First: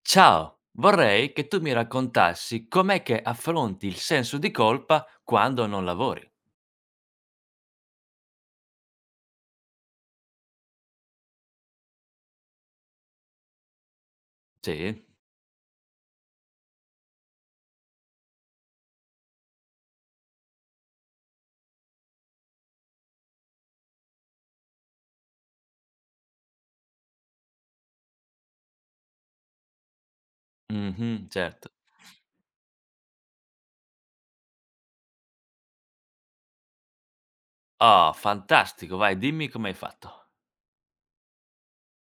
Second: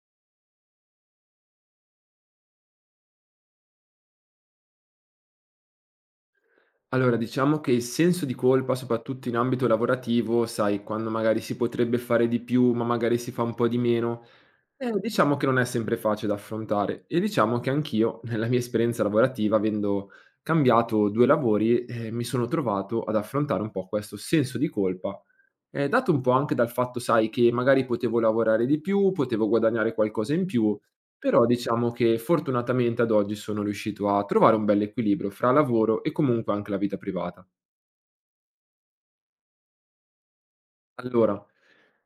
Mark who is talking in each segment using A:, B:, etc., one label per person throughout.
A: Ciao, vorrei che tu mi raccontassi com'è che affronti il senso di colpa quando non lavori.
B: Diciamo che il senso di colpa, soprattutto in ambito lavorativo, sai, quando magari si potrebbe fare di più, ma magari si fa un po' di meno,
A: Sì?
B: diciamo che non è sempre facile da affrontare e diciamo che anch'io, nella mia esperienza lavorativa, avendo cambiato 2 lavori, mi sono trovato ad affrontare un po' questo senso di colpa, dato un po' anche dal fatto, sai, che magari potevo lavorare di più, potevo guadagnare qualcosa in più,
A: Mh-mh,
B: però
A: certo.
B: diciamo che fortunatamente ad oggi sono riuscito a trovare un bell'equilibrio fra lavoro e comunque anche la vita privata.
A: Oh, fantastico, vai, dimmi come hai fatto.
B: Allora.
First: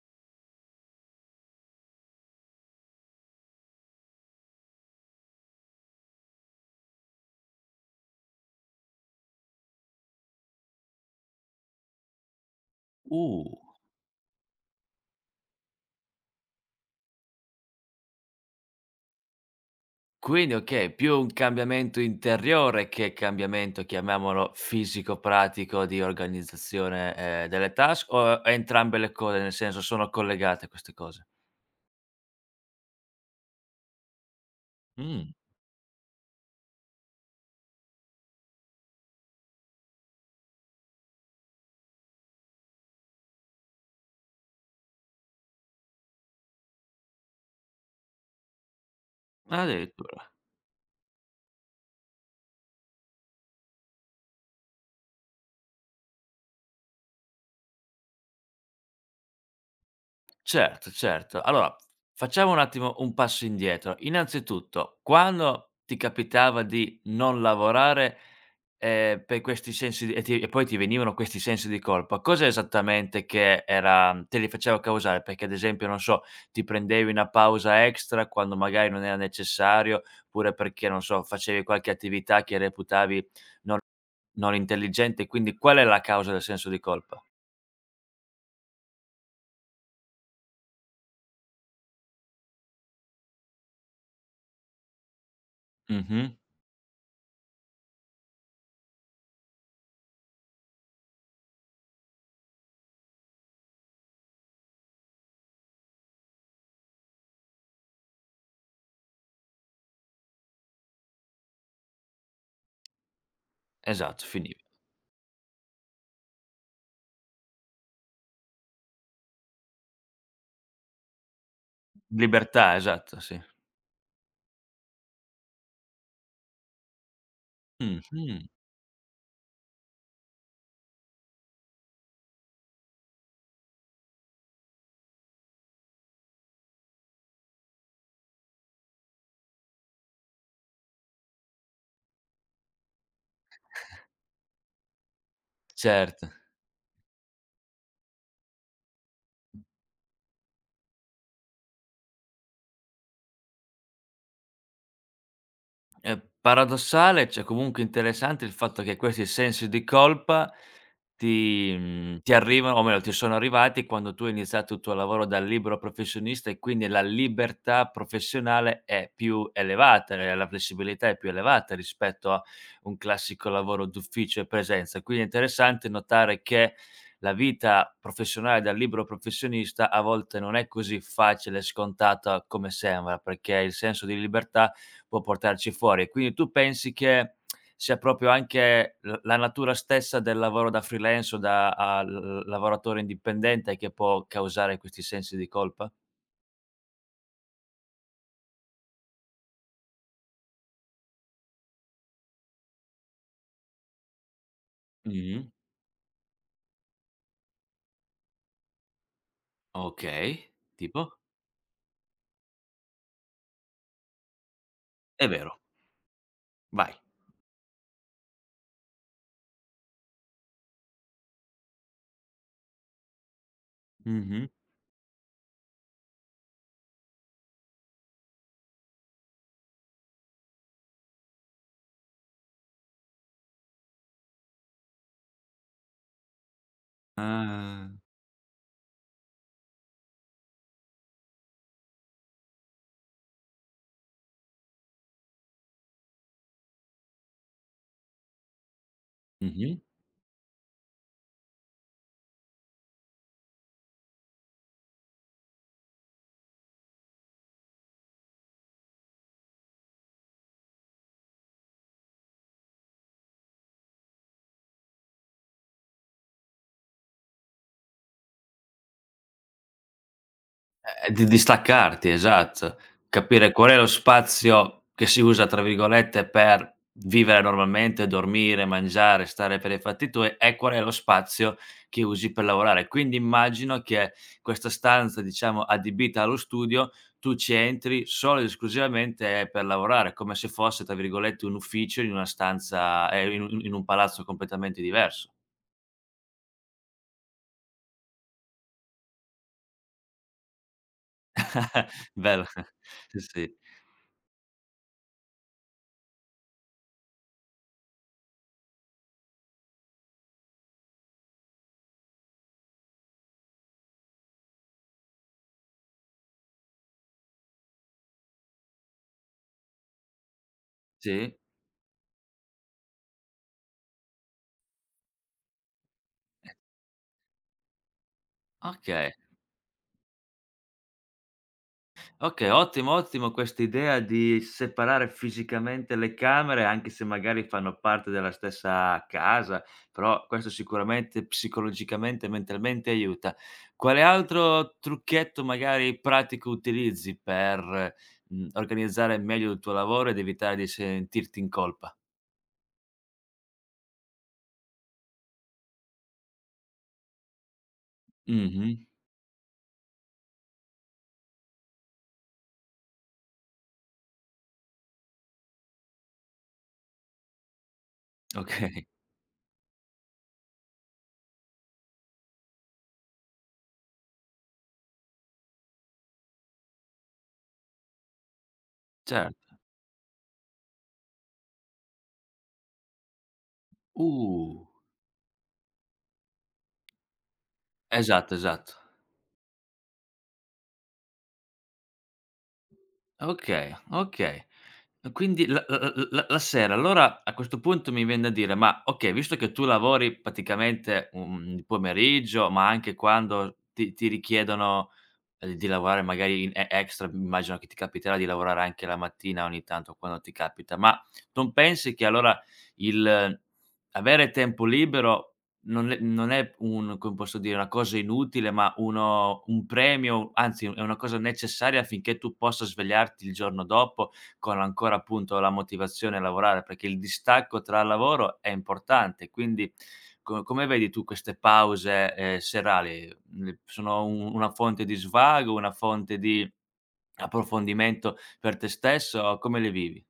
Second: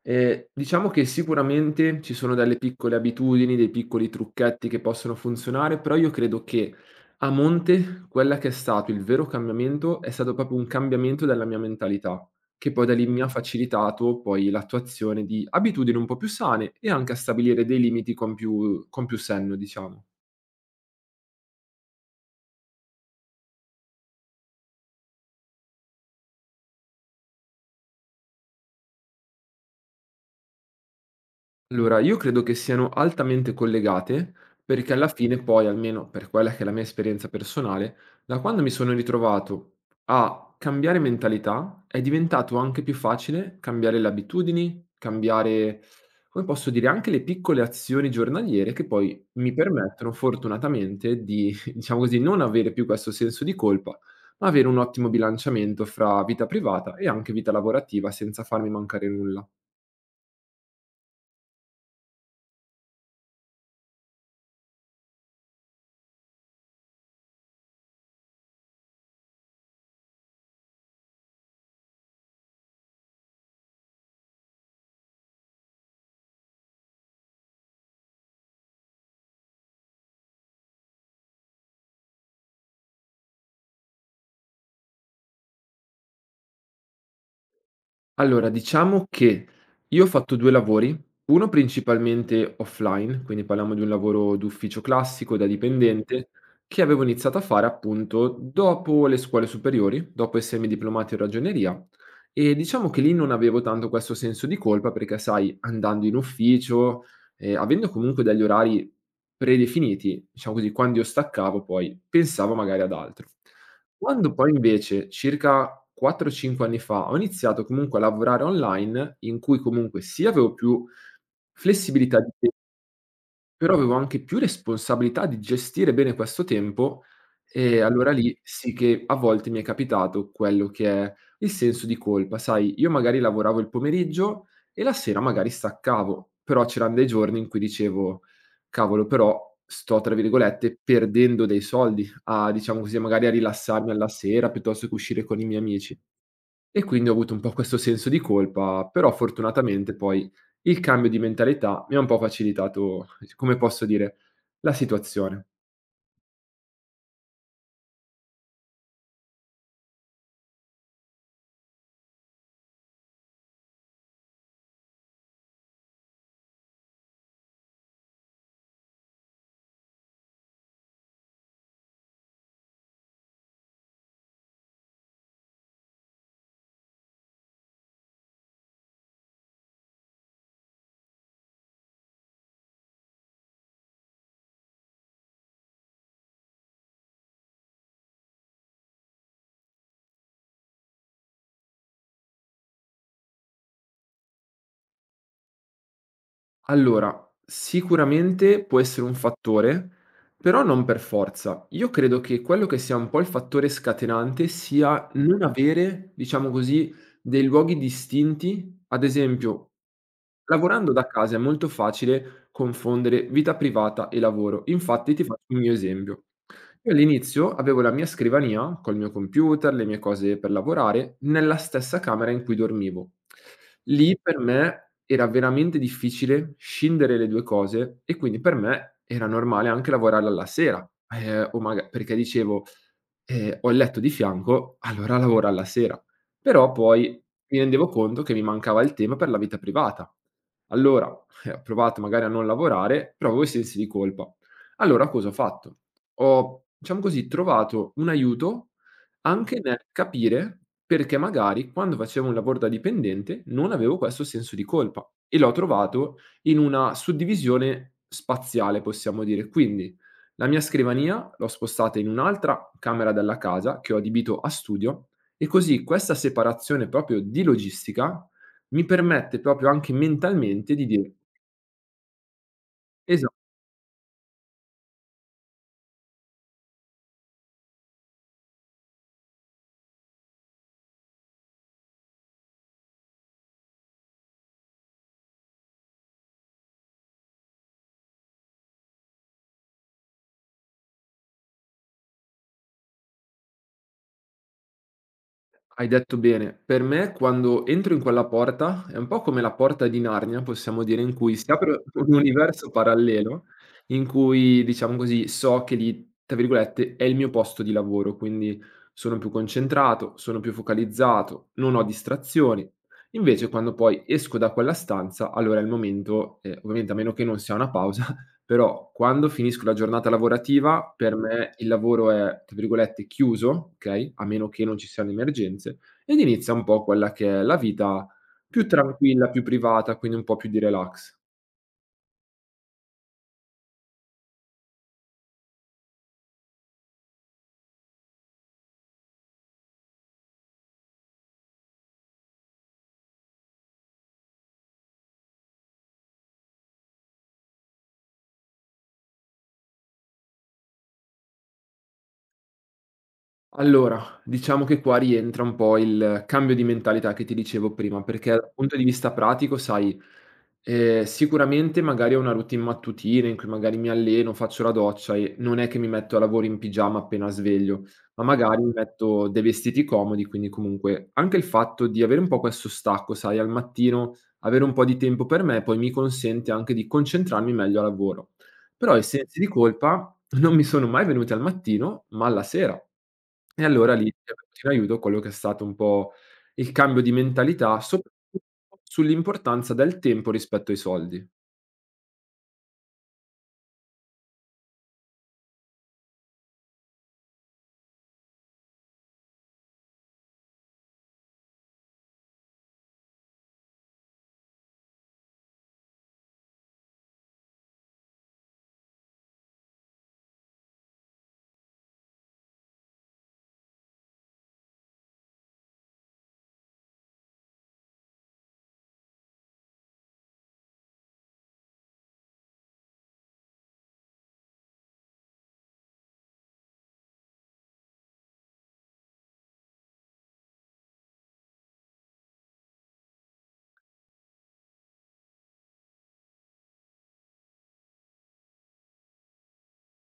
B: Diciamo che sicuramente ci sono delle piccole abitudini, dei piccoli trucchetti che possono funzionare, però io credo che a monte quella che è stato il vero cambiamento, è stato proprio un cambiamento della mia mentalità, che poi da lì mi ha
A: Uh,
B: facilitato poi l'attuazione di abitudini un po' più sane e anche a stabilire dei limiti con più senno, diciamo.
A: quindi okay, più un cambiamento interiore che cambiamento, chiamiamolo fisico, pratico di organizzazione, delle task o entrambe le cose, nel senso sono collegate queste cose?
B: Allora, io credo che siano altamente collegate, perché alla
A: Mh,
B: fine poi, almeno per quella che è la mia esperienza personale, da quando mi sono ritrovato a cambiare mentalità, è diventato anche più facile cambiare le abitudini, cambiare, come posso dire, anche le piccole azioni giornaliere che poi mi permettono
A: addirittura.
B: fortunatamente di, diciamo così, non avere più questo senso di colpa, ma avere un ottimo bilanciamento fra vita privata e anche vita lavorativa senza farmi mancare nulla.
A: Certo, certo. Allora, facciamo un attimo un passo indietro. Innanzitutto, quando ti capitava di non lavorare, per questi sensi di e ti e poi ti venivano questi sensi di colpa, cos'è esattamente che era te li faceva causare? Perché ad esempio, non so, ti prendevi una pausa extra quando magari non era necessario, oppure perché, non so, facevi qualche attività che reputavi non non intelligente, quindi qual è la causa del senso di colpa?
B: Allora, diciamo che io ho fatto 2 lavori, uno principalmente offline, quindi parliamo di un lavoro d'ufficio classico da
A: Mh-mh,
B: dipendente, che avevo iniziato a fare appunto dopo le scuole superiori, dopo essermi diplomato in ragioneria e diciamo che lì non avevo tanto questo senso di colpa perché, sai, andando in ufficio, avendo comunque degli orari predefiniti, diciamo così, quando io staccavo poi pensavo magari ad altro.
A: esatto,
B: Quando poi
A: finiv
B: invece, circa 4, 5 anni fa, ho iniziato comunque a lavorare online, in cui comunque sì avevo più flessibilità di
A: libertà, esatto, sì.
B: però avevo anche più responsabilità di gestire bene questo tempo, e allora lì
A: Mh-mh,
B: sì che a volte mi è capitato quello che è il senso di colpa, sai, io magari lavoravo il pomeriggio e la sera magari staccavo, però c'eran dei giorni in cui dicevo: "Cavolo, però sto, tra virgolette, "perdendo" dei soldi a, diciamo così, magari a rilassarmi alla sera piuttosto che uscire con i miei amici."
A: certo.
B: E quindi ho avuto un po' questo senso di colpa, però fortunatamente poi il cambio di mentalità mi ha un po' facilitato, come posso dire, la situazione.
A: È paradossale, cioè comunque interessante il fatto che questi sensi di colpa ti arrivano o meglio ti sono arrivati quando tu hai iniziato il tuo lavoro da libero professionista e quindi la libertà professionale è più elevata, e la flessibilità è più elevata rispetto a un classico lavoro d'ufficio e presenza. Quindi è interessante notare che la vita professionale da libero professionista a volte non è così facile e scontata come sembra, perché il senso di libertà può portarci fuori. Quindi tu pensi che sia proprio anche l la natura stessa del lavoro da freelance o da a l lavoratore indipendente che può causare questi sensi di colpa?
B: Allora, sicuramente può essere un fattore, però non per forza. Io credo che quello che sia un po' il fattore scatenante sia non
A: Mh-mh.
B: avere, diciamo così, dei luoghi distinti, ad esempio.
A: Okay,
B: Lavorando da
A: tipo?
B: casa è molto facile confondere vita privata e lavoro, infatti ti
A: È
B: faccio il
A: vero,
B: mio esempio. Io
A: vai.
B: all'inizio avevo la mia scrivania col mio computer, le mie cose per lavorare, nella stessa camera in cui dormivo. Lì per
A: Mh-mh.
B: me era veramente difficile scindere le due cose e quindi per me era normale anche lavorare alla sera, o maga perché dicevo: Ho il letto di fianco, allora lavoro alla sera." Però poi mi rendevo
A: Ah.
B: conto che mi mancava il tema per la vita privata. Allora, ho provato magari a non lavorare, però avevo i sensi di colpa. Allora cosa ho fatto? Ho, diciamo così, trovato un aiuto anche
A: Mh-mh.
B: nel capire perché magari quando facevo un lavoro da dipendente non avevo questo senso di colpa e l'ho trovato in una suddivisione spaziale, possiamo dire. Quindi la mia scrivania l'ho spostata in un'altra camera della casa che ho adibito a studio e così questa separazione proprio di logistica mi permette proprio anche mentalmente di dire:
A: Di distaccarti, esatto.
B: esatto.
A: Capire qual è lo spazio che si usa, tra virgolette, per vivere normalmente, dormire, mangiare, stare per i fatti tuoi, e qual è lo spazio che usi per lavorare. Quindi immagino che questa stanza, diciamo, adibita allo studio, tu ci entri solo ed esclusivamente per lavorare, come se fosse, tra virgolette, "un ufficio" in una stanza in un palazzo completamente diverso.
B: Hai detto bene. Per me quando entro in quella porta, è un po' come la porta di Narnia, possiamo dire, in cui si apre un
A: Bello.
B: universo
A: Sì,
B: parallelo,
A: sì.
B: in cui, diciamo così, so che lì, tra virgolette, "è il mio posto di lavoro", quindi sono più concentrato, sono più focalizzato, non ho distrazioni. Invece quando poi esco da quella stanza, allora è il momento, ovviamente a meno che non sia una pausa, però quando finisco la giornata lavorativa, per
A: Sì?
B: me il lavoro è, tra virgolette, "chiuso", okay, a meno che non ci siano emergenze, ed inizia un po' quella che è la vita più
A: Okay.
B: tranquilla, più privata, quindi un po' più di relax.
A: Okay, ottimo, ottimo questa idea di separare fisicamente le camere, anche se magari fanno parte della stessa casa, però questo sicuramente psicologicamente e mentalmente aiuta. Quale altro trucchetto magari pratico utilizzi per organizzare meglio il tuo lavoro ed evitare di sentirti in colpa?
B: Allora, diciamo che qua rientra un po' il cambio di mentalità che ti dicevo prima, perché dal punto
A: Mh-mh.
B: di vista pratico, sai, sicuramente magari ho una routine mattutina in cui magari mi alleno, faccio la doccia e non è che mi metto a lavoro in pigiama appena sveglio, ma magari mi
A: Okay,
B: metto dei vestiti comodi, quindi comunque anche il fatto di avere un po' questo stacco, sai, al mattino avere un po' di tempo per me, poi mi consente anche di concentrarmi meglio al lavoro. Però i sensi di
A: certo.
B: colpa non mi sono mai venuti al mattino, ma alla sera. E allora lì è venuto
A: Uh,
B: in aiuto quello che è stato un po' il cambio di mentalità,
A: esatto,
B: soprattutto
A: esatto.
B: sull'importanza del tempo rispetto ai soldi.
A: Okay, okay. E quindi la sera, allora a questo punto mi vien da dire: ma okay, visto che tu lavori praticamente, il pomeriggio, ma anche quando ti richiedono di lavorare magari in e extra, immagino che ti capiterà di lavorare anche la mattina ogni tanto quando ti capita, ma non pensi che allora il avere tempo libero non è, un, come posso dire, una cosa inutile, ma uno un premio, anzi è una cosa necessaria affinché tu possa svegliarti il giorno dopo con ancora appunto la motivazione a lavorare, perché il distacco tra lavoro è importante. Quindi co come vedi tu queste pause, serali? Sono un una fonte di svago, una fonte di approfondimento per te stesso. Come le vivi?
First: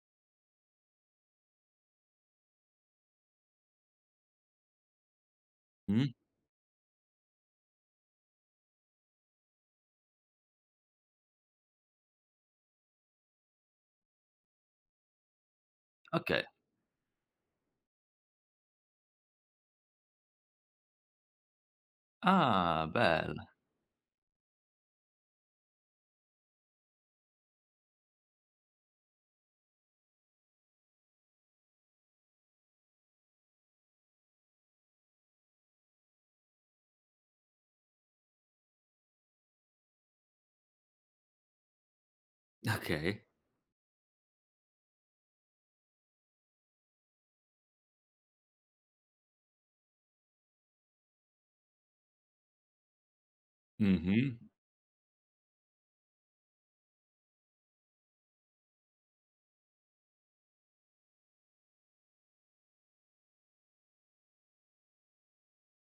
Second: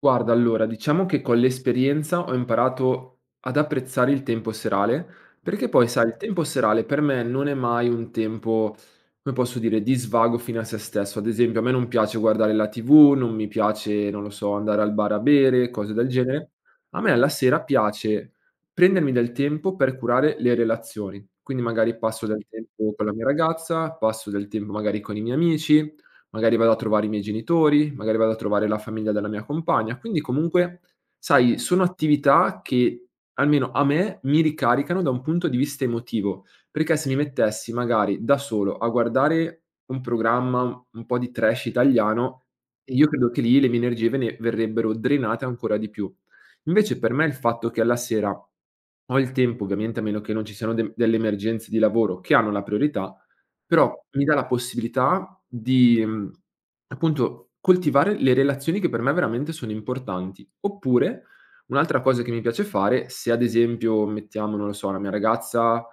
B: Guarda, allora, diciamo che con l'esperienza ho imparato ad apprezzare il tempo serale, perché poi, sai,
A: Mh?
B: il tempo serale per me non è mai un tempo, come posso dire, di svago fine a se stesso. Ad esempio, a me non piace guardare la TV, non mi piace, non lo so, andare al bar a bere, cose del
A: Okay.
B: genere. A me alla sera piace prendermi del tempo per curare le relazioni. Quindi magari passo del
A: Ah,
B: tempo con la mia
A: bella.
B: ragazza, passo del tempo magari con i miei amici, magari vado a trovare i miei genitori, magari vado a trovare la famiglia della mia compagna. Quindi comunque, sai, sono attività che almeno a me mi ricaricano da un punto di vista emotivo, perché se mi mettessi magari da solo a guardare un programma un po' di trash italiano, io
A: Okay.
B: credo che lì le mie energie ve ne verrebbero drenate ancora di più. Invece per me il fatto che alla sera ho il tempo, ovviamente a meno che non ci siano delle emergenze di lavoro che hanno la priorità, però mi
A: Mh-mh.
B: dà la possibilità di, appunto coltivare le relazioni che per me veramente sono importanti. Oppure un'altra cosa che mi piace fare, se ad esempio mettiamo, non lo so, la mia ragazza,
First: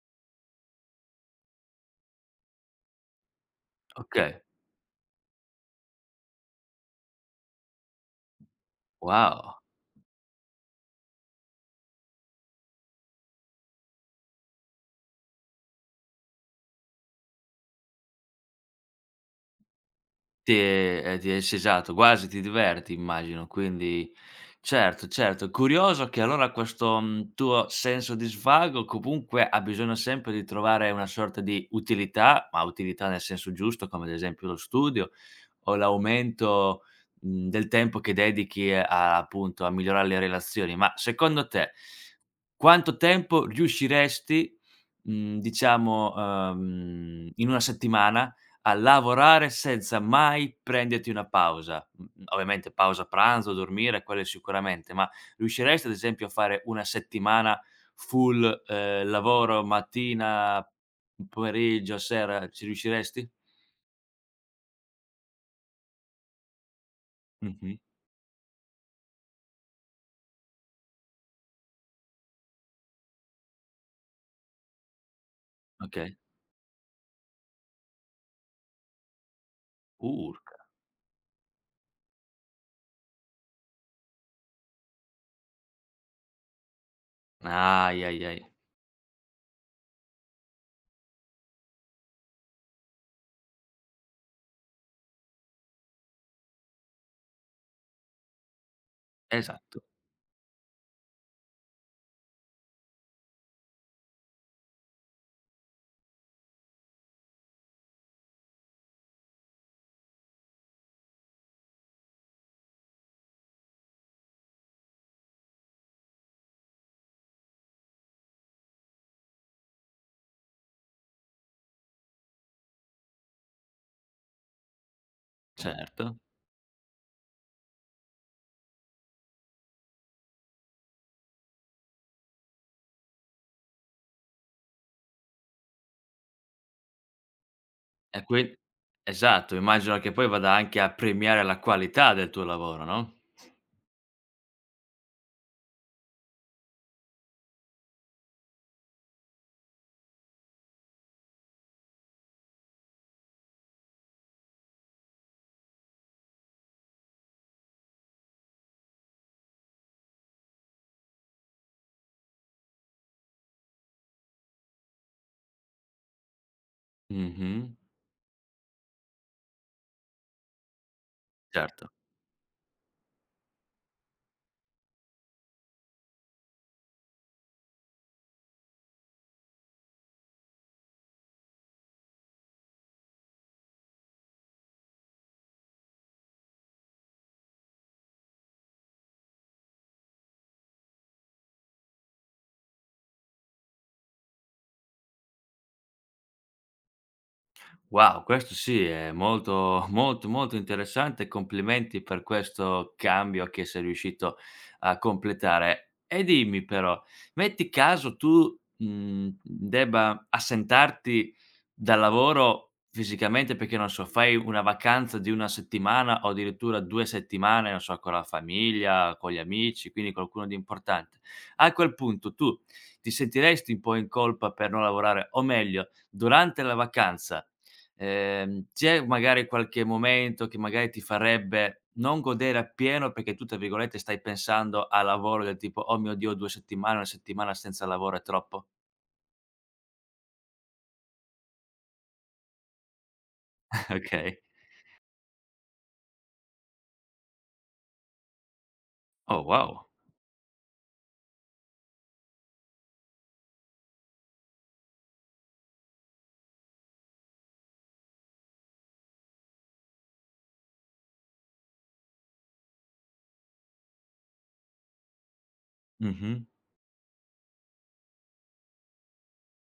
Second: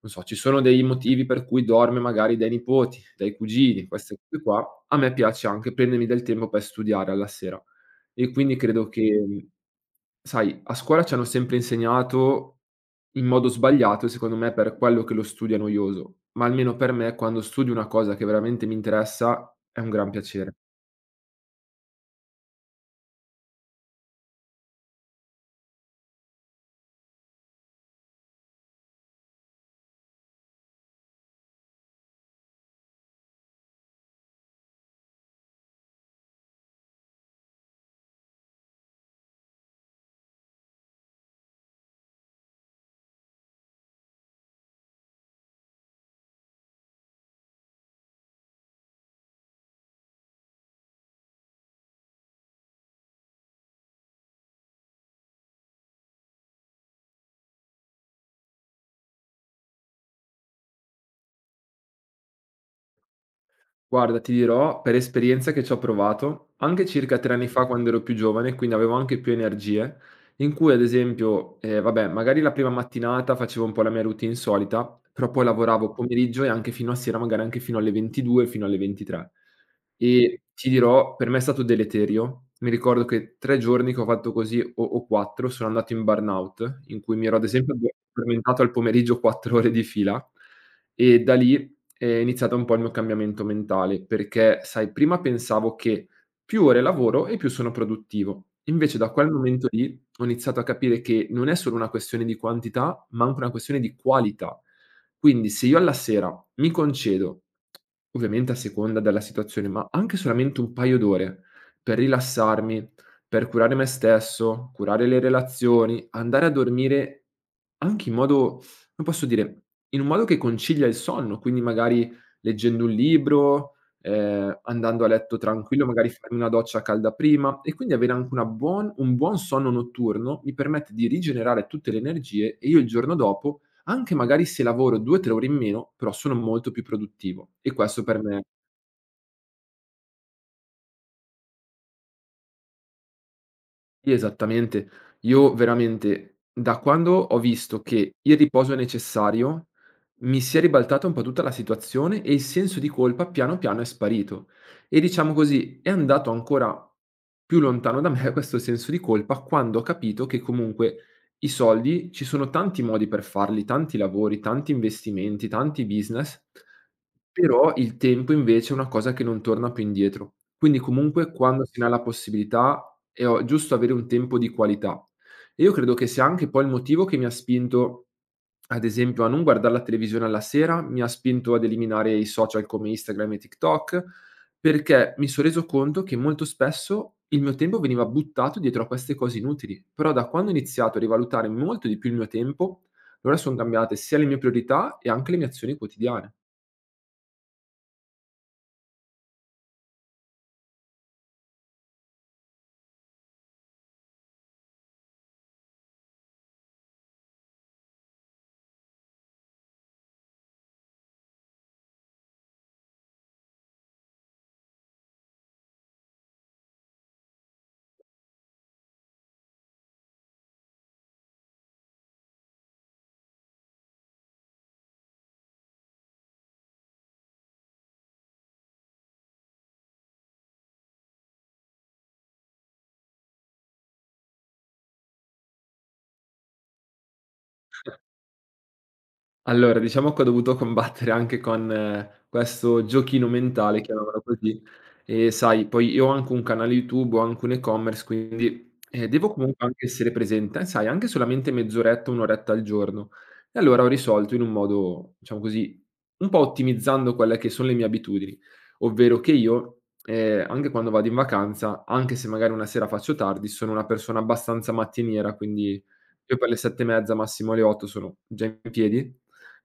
B: non so, ci sono dei motivi per cui dorme magari dai nipoti, dai cugini, queste
A: Okay.
B: cose qua, a me piace anche prendermi del tempo per studiare alla sera. E quindi credo che,
A: Wow.
B: sai, a scuola ci hanno sempre insegnato in modo sbagliato, secondo me, per quello che lo studio è noioso, ma almeno per me, quando studio una cosa che veramente mi interessa, è un gran
A: Ti
B: piacere.
A: ehm, ti è sì, esatto, quasi ti diverti immagino, quindi certo, certo. Curioso che allora questo, tuo senso di svago comunque ha bisogno sempre di trovare una sorta di utilità, ma utilità nel senso giusto, come ad esempio lo studio o l'aumento, del tempo che dedichi a, appunto, a migliorare le relazioni, ma secondo te, quanto tempo riusciresti, diciamo, in 1 settimana a lavorare senza mai prenderti una pausa? Mhmm, ovviamente pausa pranzo, dormire, quelle sicuramente, ma riusciresti ad esempio a fare 1 settimana full, lavoro mattina, pomeriggio, sera, ci riusciresti?
B: Guarda, ti dirò per esperienza che ci ho provato, anche circa 3 anni fa Mh-mh.
A: Mh-mh,
B: Quando ero più giovane, quindi avevo anche più energie, in cui ad esempio, vabbè magari la prima mattinata facevo un po' la mia routine solita, però poi lavoravo
A: okay.
B: pomeriggio e anche fino a sera, magari anche fino alle 22, fino alle 23.
A: Uh.
B: E ti dirò, per me è stato deleterio. Mi ricordo che 3 giorni che ho fatto così o 4 sono andato in burnout, in cui mi ero ad esempio
A: Ai, ai, ai.
B: addormentato al pomeriggio 4 ore di fila e da lì è iniziato un po' il mio cambiamento mentale, perché sai, prima pensavo che più ore lavoro e più sono produttivo. Invece da quel momento
A: Esatto,
B: lì ho iniziato a capire che non è solo una questione di quantità, ma anche una questione di qualità. Quindi se io alla sera mi concedo, ovviamente a seconda della situazione, ma anche solamente un paio d'ore per rilassarmi, per curare me stesso, curare le relazioni, andare a dormire anche in modo, come posso dire, in un modo che concilia il sonno, quindi magari leggendo un libro, andando a letto tranquillo, magari
A: certo.
B: farmi una doccia calda prima e quindi avere anche una buon un buon sonno notturno mi permette di rigenerare tutte le energie e io il giorno dopo, anche magari se lavoro 2, 3 ore in meno, però sono molto più produttivo e questo per
A: E qui
B: me.
A: esatto, immagino che poi vada anche a premiare la qualità del tuo lavoro, no?
B: Sì, esattamente. Io veramente da quando ho visto che il riposo è necessario, mi si è ribaltata un po' tutta la situazione e il senso di colpa piano piano è sparito. E diciamo così, è andato ancora più lontano da me questo senso di colpa quando ho capito che comunque i soldi ci sono tanti modi per farli, tanti lavori, tanti investimenti, tanti business,
A: Mh-mh,
B: però il tempo invece è una cosa che non torna più indietro. Quindi comunque quando se ne ha
A: certo.
B: la possibilità è o giusto avere un tempo di qualità. E io credo che sia anche poi il motivo che mi ha spinto, ad esempio, a non guardar la televisione alla sera, mi ha spinto ad eliminare i social come Instagram e TikTok, perché mi son reso conto che molto spesso il mio tempo veniva buttato dietro a queste cose inutili, però da quando ho iniziato a rivalutare molto di più il mio tempo, allora son cambiate sia le mie priorità e anche le mie azioni quotidiane.
A: Wow, questo sì è molto, molto, molto interessante. Complimenti per questo cambio che sei riuscito a completare. E dimmi però, metti caso tu, debba assentarti dal lavoro fisicamente perché, non so, fai una vacanza di 1 settimana o addirittura 2 settimane, non so, con la famiglia, con gli amici, quindi qualcuno di importante. A quel punto tu ti sentiresti un po' in colpa per non lavorare o meglio, durante la vacanza. C'è magari qualche momento che magari ti farebbe non godere appieno perché tu, tra virgolette, stai pensando al lavoro del tipo: "Oh mio Dio, 2 settimane, 1 settimana senza lavoro è troppo."
B: Allora, diciamo che ho dovuto combattere anche con questo giochino mentale, chiamiamolo
A: Okay.
B: così, e sai, poi io ho anche un canale YouTube, ho anche un e-commerce, quindi, devo
A: Oh
B: comunque anche
A: wow.
B: essere presente, sai, anche solamente mezz'oretta, 1 oretta al giorno. E allora ho risolto in un modo, diciamo così, un po' ottimizzando quelle che sono le mie abitudini, ovvero che io, anche quando vado in vacanza, anche se magari una sera faccio tardi, sono una persona abbastanza mattiniera, quindi
A: Mh-mh.
B: io per le 7 e mezza, massimo le 8 sono già in piedi.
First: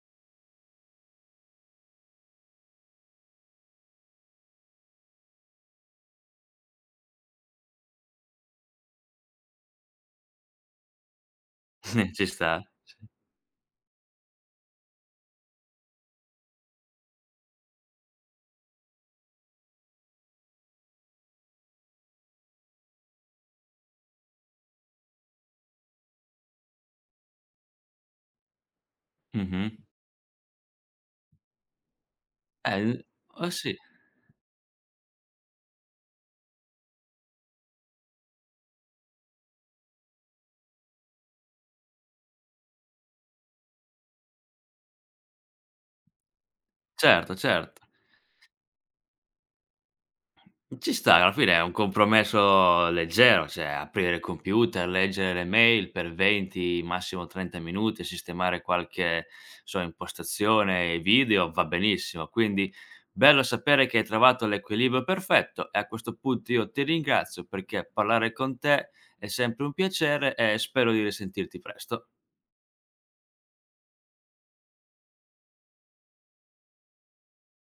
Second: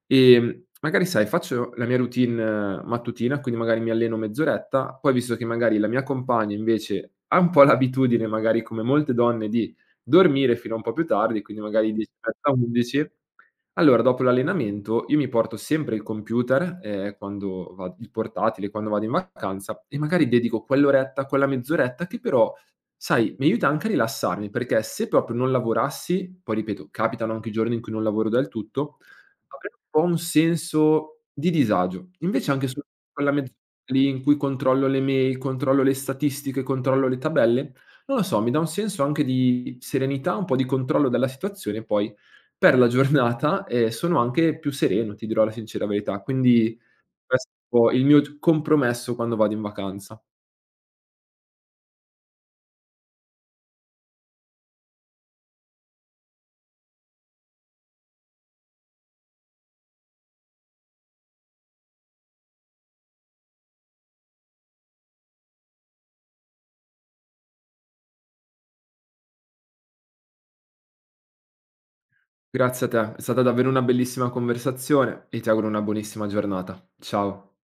B: Magari sai, faccio la mia routine mattutina, quindi magari mi alleno mezz'oretta, poi visto che magari la mia compagna invece ha un po' l'abitudine, magari come molte donne, di dormire fino a un po' più tardi, quindi magari
A: Ci
B: 10:30,
A: sta.
B: 11 allora, dopo l'allenamento io mi porto sempre il computer, quando va il portatile quando vado in vacanza e magari dedico quell'oretta, quella mezz'oretta che però, sai, mi aiuta anche a rilassarmi, perché se proprio non lavorassi, poi ripeto, capitano anche i giorni in cui non lavoro del tutto, avrei
A: Mh-mh.
B: un po' un senso di disagio. Invece anche solo
A: L
B: quella
A: eh
B: mezz'ora
A: sì,
B: lì in cui controllo le mail, controllo le statistiche, controllo le tabelle, non lo so, mi dà un senso anche di serenità, un po' di controllo della situazione e poi per la giornata, sono anche più sereno, ti dirò la sincera verità. Quindi
A: certo,
B: questo è un
A: cert
B: po' il mio g compromesso quando vado in vacanza.
A: Ci sta, alla fine è un compromesso leggero, cioè aprire il computer, leggere le mail per 20, massimo 30 minuti, sistemare qualche sua impostazione e video, va benissimo. Quindi bello sapere che hai trovato l'equilibrio perfetto e a questo punto io ti ringrazio perché parlare con te è sempre un piacere e spero di risentirti presto.
B: Grazie a te, è stata davvero una bellissima conversazione e ti auguro una buonissima giornata. Ciao.